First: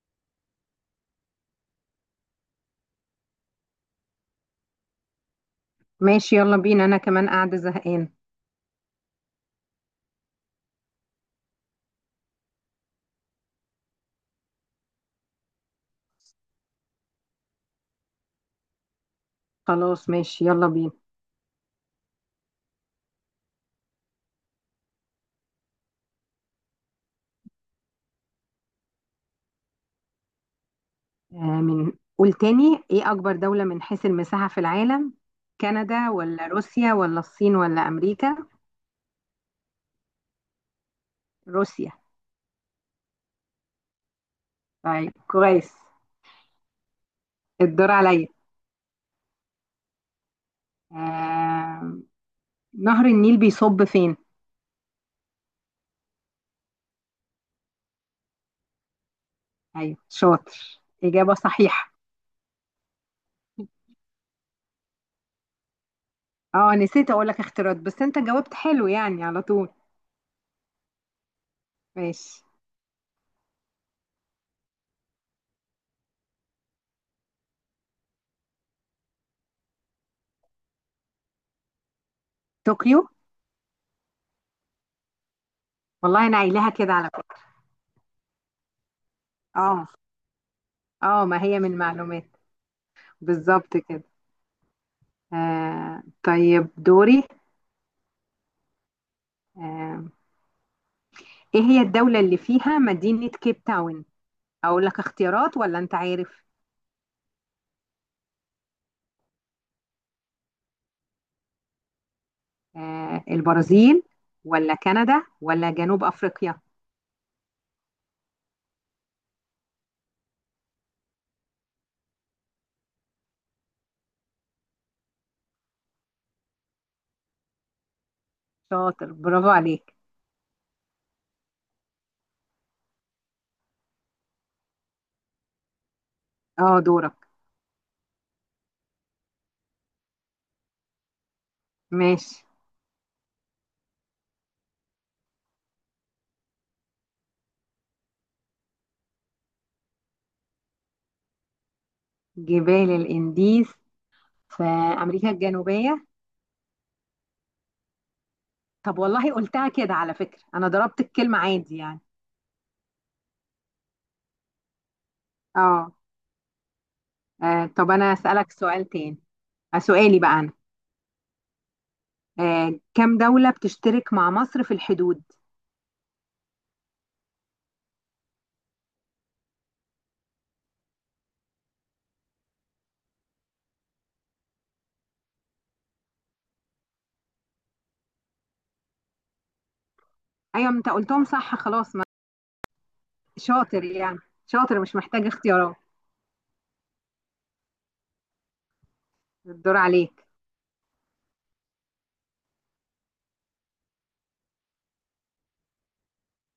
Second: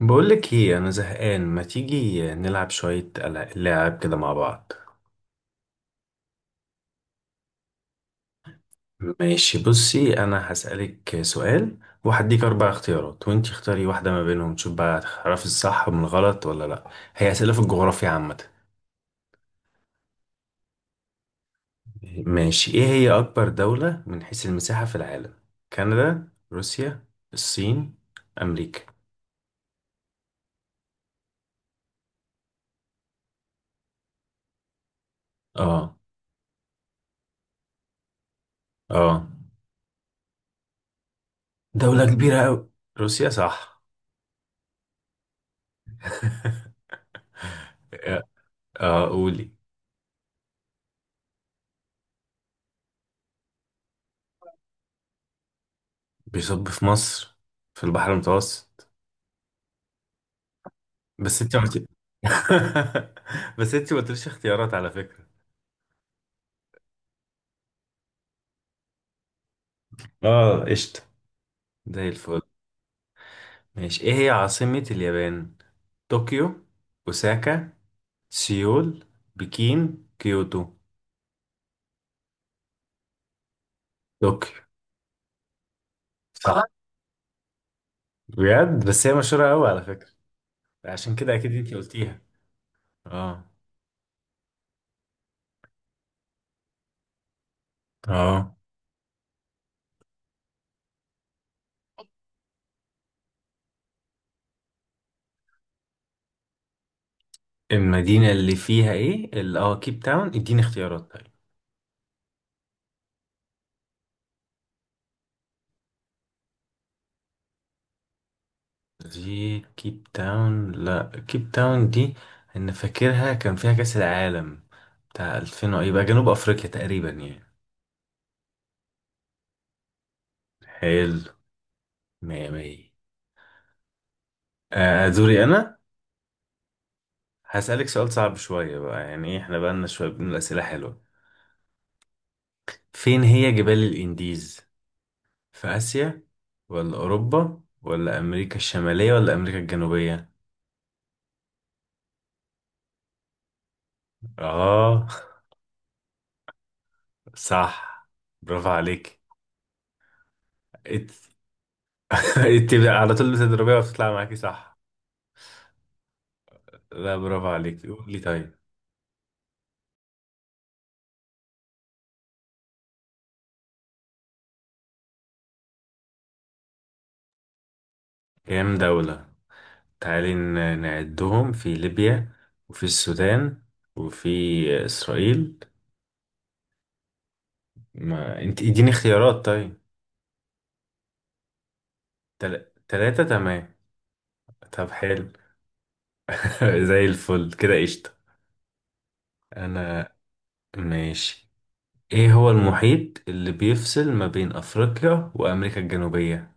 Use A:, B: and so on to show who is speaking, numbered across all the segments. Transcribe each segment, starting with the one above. A: بقولك ايه انا زهقان، ما تيجي نلعب شوية لعب كده مع بعض.
B: ماشي، يلا بينا. انا كمان قاعدة زهقان.
A: ماشي، بصي انا هسألك سؤال وهديك اربع اختيارات وانتي اختاري واحدة ما بينهم، تشوف بقى هتعرفي الصح من الغلط ولا لا. هي أسئلة في الجغرافيا عامة.
B: خلاص، ماشي، يلا بينا.
A: ماشي، ايه هي اكبر دولة من حيث المساحة في العالم؟ كندا، روسيا، الصين، امريكا؟
B: آه من قول تاني، ايه اكبر دولة من حيث المساحة في العالم؟
A: اه.
B: كندا ولا روسيا ولا الصين ولا امريكا؟
A: اه،
B: روسيا.
A: دولة كبيرة اوي. روسيا صح.
B: طيب، كويس. الدور عليا.
A: اه، قولي.
B: آه نهر النيل بيصب فين؟
A: بيصب في مصر، في البحر المتوسط.
B: ايوه، شاطر، اجابة
A: بس انت ما قلت-
B: صحيحة.
A: بس انت ما قلتليش اختيارات على فكرة.
B: اه، نسيت اقول لك اختيارات بس انت جاوبت حلو يعني على طول.
A: اه، قشطة، زي الفل.
B: ماشي.
A: ماشي، ايه هي عاصمة اليابان؟ طوكيو، اوساكا، سيول، بكين، كيوتو؟
B: طوكيو.
A: طوكيو.
B: والله انا
A: صح
B: قايلاها كده على فكرة.
A: بجد، بس هي مشهورة قوي على
B: اه.
A: فكرة، عشان
B: اه،
A: كده
B: ما
A: اكيد
B: هي
A: انت
B: من
A: قلتيها.
B: معلومات.
A: اه.
B: بالظبط كده. آه، طيب دوري.
A: اه،
B: آه ايه هي الدولة اللي فيها مدينة كيب تاون؟ اقول لك اختيارات ولا انت عارف؟
A: المدينة اللي فيها ايه، كيب تاون، اديني اختيارات طيب.
B: البرازيل ولا كندا ولا جنوب افريقيا؟
A: دي كيب تاون، لا كيب تاون دي انا فاكرها كان فيها كأس العالم بتاع 2000 يبقى جنوب افريقيا تقريبا يعني.
B: شاطر، برافو عليك.
A: حلو، مية مية. آه، آه، دوري انا.
B: اه، دورك.
A: هسألك سؤال صعب شوية بقى، يعني إيه، احنا بقالنا شوية بنقول أسئلة حلوة.
B: ماشي.
A: فين هي جبال الانديز؟ في آسيا ولا أوروبا ولا أمريكا الشمالية ولا أمريكا الجنوبية؟
B: جبال الانديز؟ في
A: اه.
B: امريكا الجنوبية.
A: صح، برافو
B: طب
A: عليك.
B: والله قلتها كده على فكرة، انا ضربت
A: إت-
B: الكلمة عادي يعني.
A: على طول بتضربيها وبتطلع معاكي صح.
B: اه.
A: لا برافو عليك،
B: طب
A: قول
B: انا
A: لي طيب.
B: اسألك سؤال تاني. سؤالي بقى انا. كم دولة بتشترك مع مصر في الحدود؟
A: كام دولة؟ تعالي نعدهم، في ليبيا وفي السودان وفي إسرائيل. ما انت اديني اختيارات طيب.
B: ايوه انت قلتهم صح، خلاص ما
A: تلاتة، تمام.
B: شاطر يعني. شاطر،
A: طب
B: مش محتاج
A: حلو.
B: اختيارات.
A: زي الفل كده، قشطة.
B: الدور
A: أنا.
B: عليك.
A: ماشي، ايه هو المحيط اللي بيفصل ما بين أفريقيا وأمريكا الجنوبية؟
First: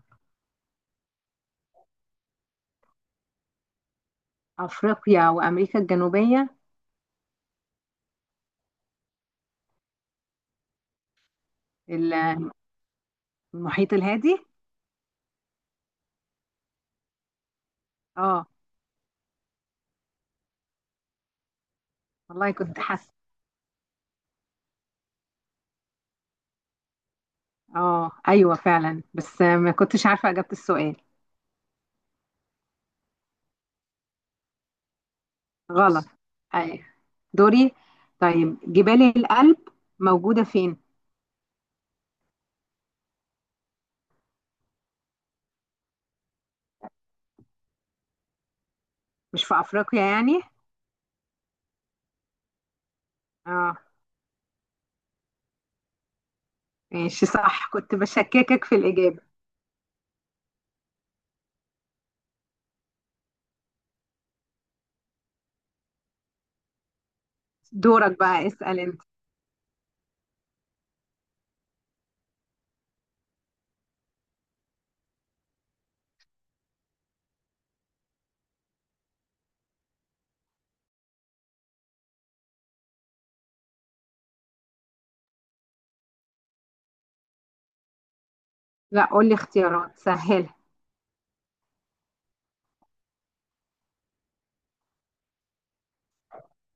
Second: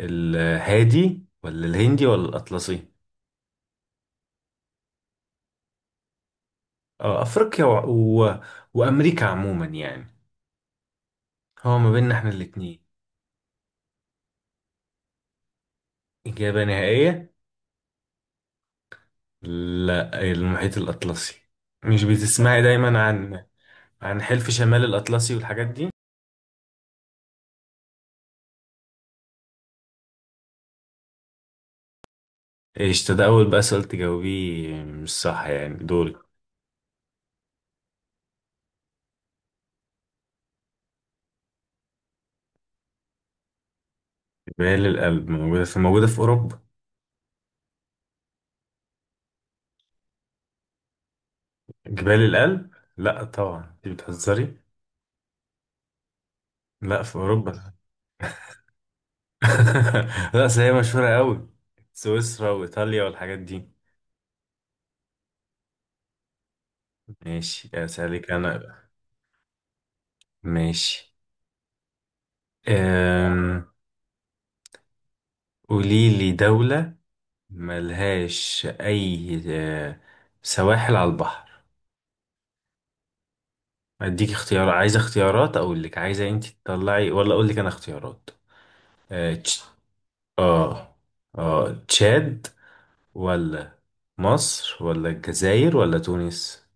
A: الهادي ولا الهندي ولا الأطلسي؟
B: افريقيا وامريكا الجنوبيه.
A: اه، أفريقيا و... وأمريكا عموما يعني، هو ما بيننا
B: ال-
A: احنا الاتنين.
B: المحيط الهادي.
A: إجابة نهائية.
B: اه.
A: لا، المحيط الأطلسي. مش
B: والله
A: بتسمعي
B: كنت
A: دايما
B: حاسه.
A: عن، عن حلف شمال الأطلسي والحاجات دي.
B: اه، ايوه فعلا بس ما كنتش عارفه اجابه السؤال.
A: ايش ده، أول بقى سؤال تجاوبيه مش صح يعني،
B: غلط.
A: دوري.
B: ايوه. دوري. طيب، جبال الألب موجوده فين؟
A: جبال الألب موجودة في أوروبا.
B: مش في افريقيا يعني؟
A: جبال الألب؟ لا طبعا،
B: اه.
A: انت بتهزري. لا في
B: ماشي، صح،
A: أوروبا.
B: كنت بشككك في الاجابه.
A: لا بس هي مشهورة قوي، سويسرا وإيطاليا والحاجات دي. ماشي،
B: دورك
A: أسألك
B: بقى،
A: أنا.
B: اسال انت.
A: ماشي. أم... قولي لي دولة ملهاش اي سواحل على البحر. اديك اختيار، عايزه اختيارات اقول لك، عايزه انت تطلعي ولا اقول لك انا اختيارات؟
B: لا، قول
A: اه
B: لي
A: تش-
B: اختيارات سهله.
A: اه تشاد ولا مصر ولا الجزائر ولا تونس؟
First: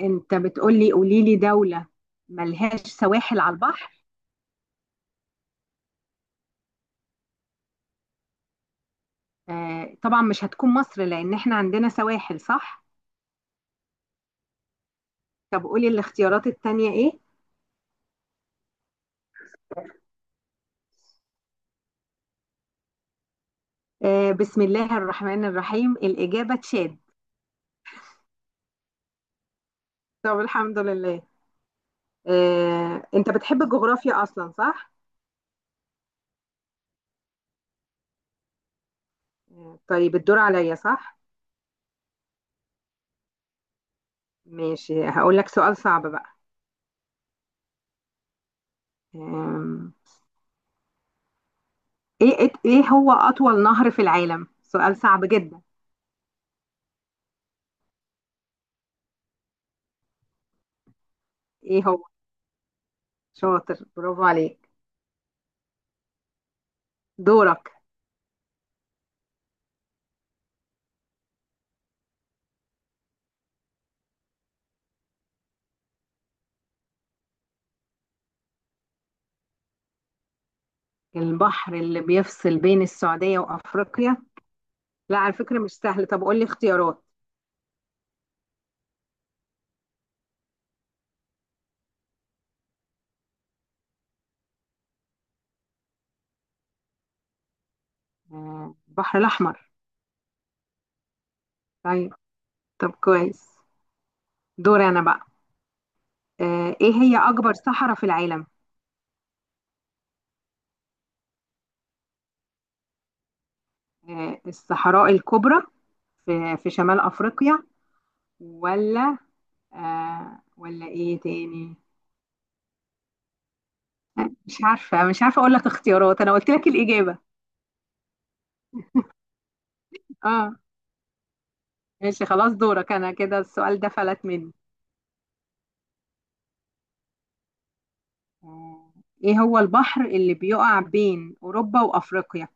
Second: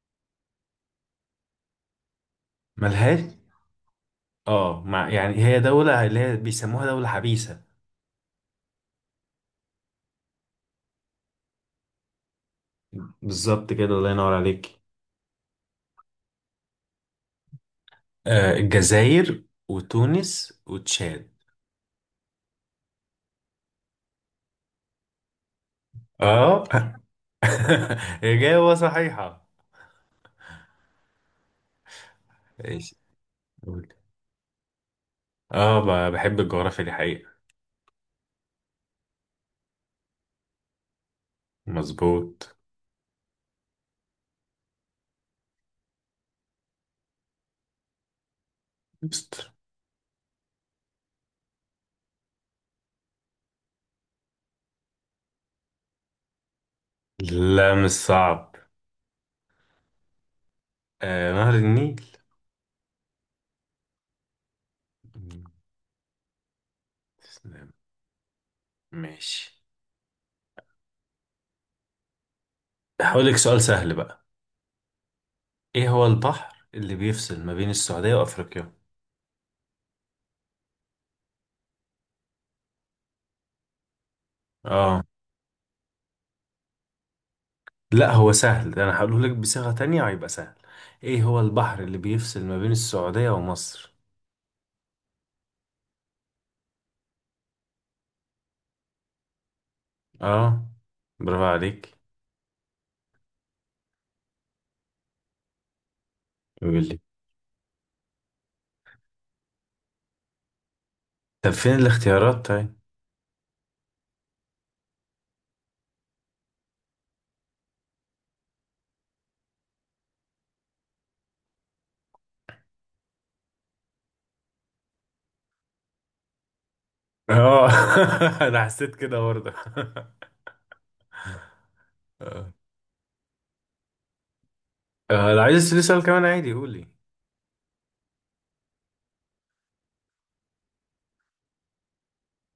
B: انت بتقولي قولي لي دولة ملهاش
A: ملهاش.
B: سواحل على البحر؟
A: اه، مع يعني، هي دولة اللي هي بيسموها دولة حبيسة.
B: آه طبعا مش هتكون مصر لان احنا عندنا سواحل، صح.
A: بالظبط كده، الله ينور عليك.
B: طب قولي الاختيارات التانية ايه؟
A: آه، الجزائر وتونس وتشاد.
B: بسم الله الرحمن الرحيم، الإجابة
A: اه.
B: تشاد.
A: إجابة صحيحة.
B: طب الحمد لله.
A: ايش.
B: انت بتحب الجغرافيا اصلا، صح؟
A: اه، بحب الجغرافيا دي حقيقة.
B: طيب الدور عليا، صح؟
A: مظبوط.
B: ماشي، هقول لك سؤال صعب بقى.
A: است-
B: آه ايه ايه إيه هو اطول نهر في العالم، سؤال صعب جدا؟
A: لا مش صعب. آه، نهر
B: ايه
A: النيل.
B: هو. شاطر، برافو عليك.
A: مم، تسلم.
B: دورك.
A: ماشي، هقولك سؤال سهل بقى. ايه هو البحر اللي بيفصل ما بين السعودية وافريقيا؟
B: البحر اللي بيفصل بين السعودية وأفريقيا؟
A: اه.
B: لا على فكرة مش سهل، طب قول لي اختيارات.
A: لا هو سهل، ده انا هقوله لك بصيغة تانية هيبقى سهل. ايه هو البحر اللي بيفصل ما بين السعودية ومصر؟
B: البحر الأحمر.
A: اه، برافو عليك.
B: طيب. طب كويس. دور أنا بقى.
A: قول
B: إيه
A: لي،
B: هي أكبر صحراء في العالم؟
A: طب فين الاختيارات طيب.
B: الصحراء الكبرى، في شمال أفريقيا. ولا ولا إيه تاني؟ مش عارفة، مش عارفة أقول لك اختيارات، أنا قلت لك الإجابة.
A: اه. انا حسيت كده برضه.
B: آه. ماشي، خلاص، دورك أنا، كده السؤال ده فلت مني.
A: آه، لو عايز تسألني سؤال كمان عادي قولي.
B: آه، إيه هو البحر اللي بيقع بين أوروبا وأفريقيا؟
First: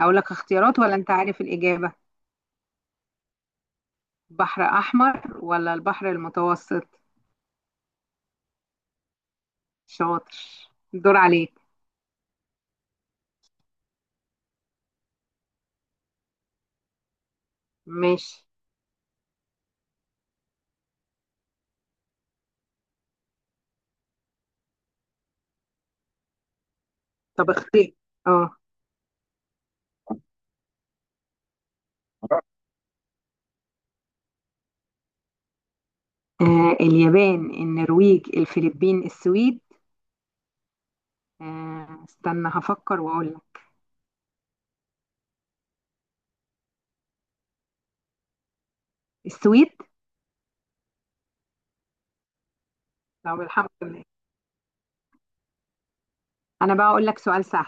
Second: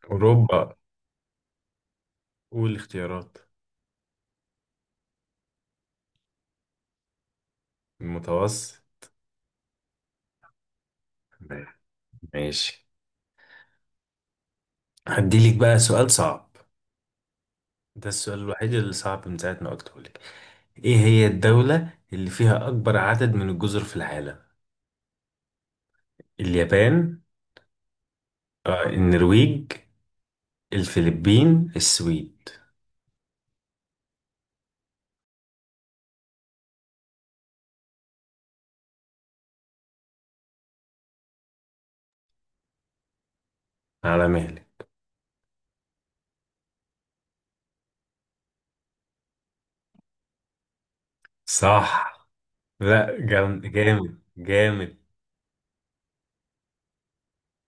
B: اقول لك
A: أوروبا.
B: اختيارات ولا انت عارف الاجابه؟
A: قول الاختيارات.
B: بحر احمر ولا البحر المتوسط؟
A: المتوسط.
B: شاطر. الدور عليك.
A: ماشي، هديلك بقى سؤال صعب. ده
B: ماشي.
A: السؤال الوحيد اللي صعب من ساعة ما قلته لك. إيه هي الدولة اللي فيها أكبر عدد من الجزر في العالم؟ اليابان،
B: طب اختار. اه.
A: آه، النرويج، الفلبين، السويد.
B: اليابان، النرويج، الفلبين، السويد. استنى هفكر واقول لك.
A: على مهلك.
B: السويد.
A: صح. لا،
B: طب
A: جامد
B: الحمد لله.
A: جامد جامد.
B: انا بقى اقول لك سؤال سهل.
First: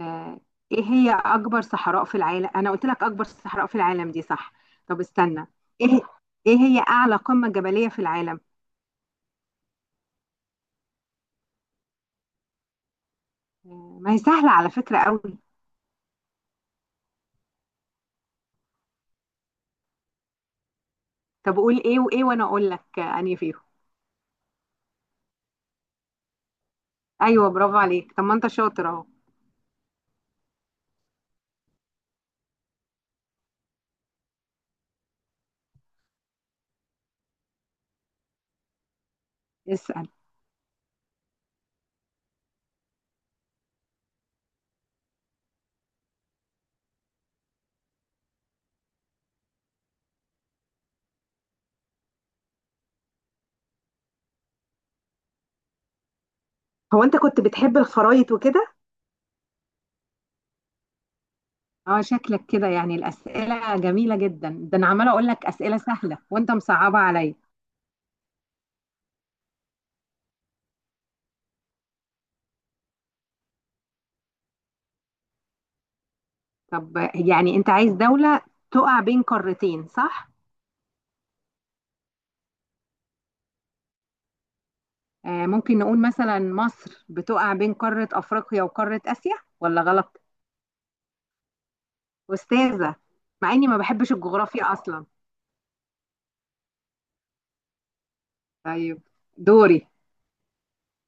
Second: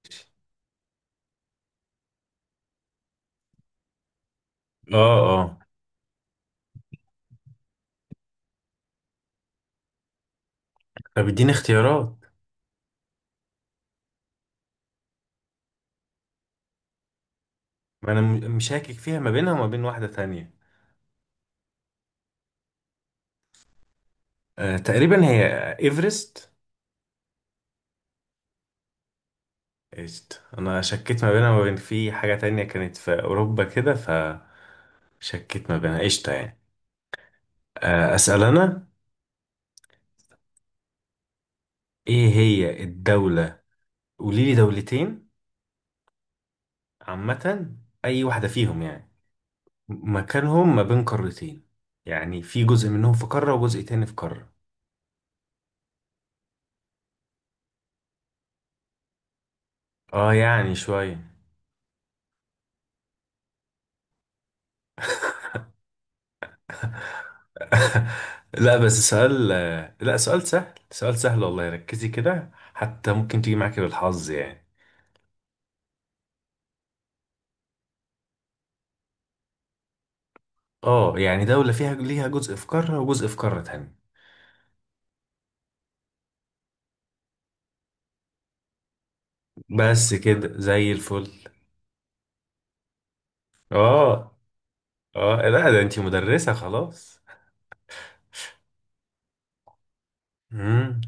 B: آه، ايه هي اكبر صحراء في العالم، انا قلت لك اكبر صحراء في العالم دي، صح؟
A: اه.
B: طب استنى.
A: اه،
B: ايه ايه هي اعلى قمة جبلية في العالم؟
A: طب اديني اختيارات.
B: ما هي سهلة على فكرة قوي.
A: ما انا مشاكك فيها ما بينها وما بين واحدة تانية.
B: طب قول ايه وايه وانا اقول لك انهي فيهم.
A: آه، تقريبا هي، ايفرست.
B: ايوه، برافو عليك، طب ما انت شاطر اهو.
A: إيست. انا شكيت ما بينها وما بين، في حاجة تانية كانت في اوروبا كده فشكيت ما بينها. قشطة يعني. آه، اسأل انا.
B: اسال.
A: ايه هي الدولة، قولي لي دولتين، عامة، اي واحدة فيهم يعني، مكانهم ما بين قارتين، يعني في جزء منهم في قارة وجزء تاني في قارة.
B: هو انت كنت بتحب الخرايط وكده؟
A: اه يعني شوية.
B: اه، شكلك كده يعني، الاسئله جميله جدا، ده انا عماله اقول لك اسئله سهله وانت مصعبه عليا.
A: لا بس سؤال، لا سؤال سهل، سؤال سهل والله، ركزي كده حتى ممكن تيجي معاكي بالحظ يعني.
B: طب يعني انت عايز دوله تقع بين قارتين، صح؟
A: اه يعني دولة فيها، ليها جزء في قارة وجزء في قارة تانية.
B: ممكن نقول مثلا مصر بتقع بين قاره افريقيا وقاره اسيا، ولا
A: بس
B: غلط؟
A: كده، زي الفل.
B: استاذه. مع اني ما بحبش
A: اه.
B: الجغرافيا اصلا.
A: اه، لا ده انتي مدرسة خلاص.
B: طيب. دوري.
A: امم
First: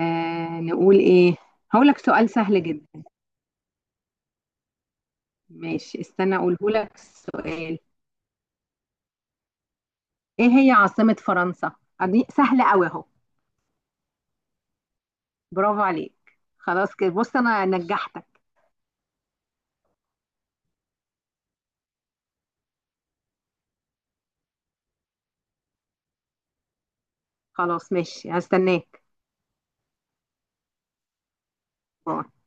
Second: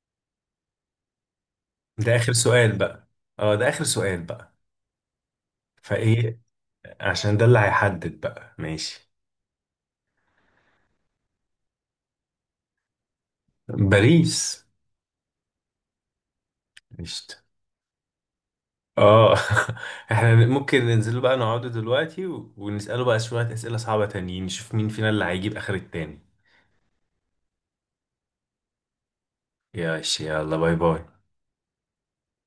B: نقول ايه. هقول لك
A: ده
B: سؤال
A: اخر
B: سهل
A: سؤال
B: جدا.
A: بقى. اه، ده اخر سؤال بقى.
B: ماشي، استنى
A: فايه؟
B: اقوله لك
A: عشان ده اللي
B: السؤال.
A: هيحدد بقى، ماشي.
B: ايه هي عاصمة فرنسا؟ دي سهلة قوي اهو.
A: باريس.
B: برافو عليك، خلاص كده
A: قشطة.
B: بص انا نجحتك.
A: اه. احنا ممكن ننزل بقى نقعد دلوقتي ونسأله بقى شوية أسئلة صعبة تانيين، نشوف مين فينا اللي هيجيب اخر التاني.
B: خلاص، ماشي، هستناك.
A: يا يلا، باي باي.
B: باي.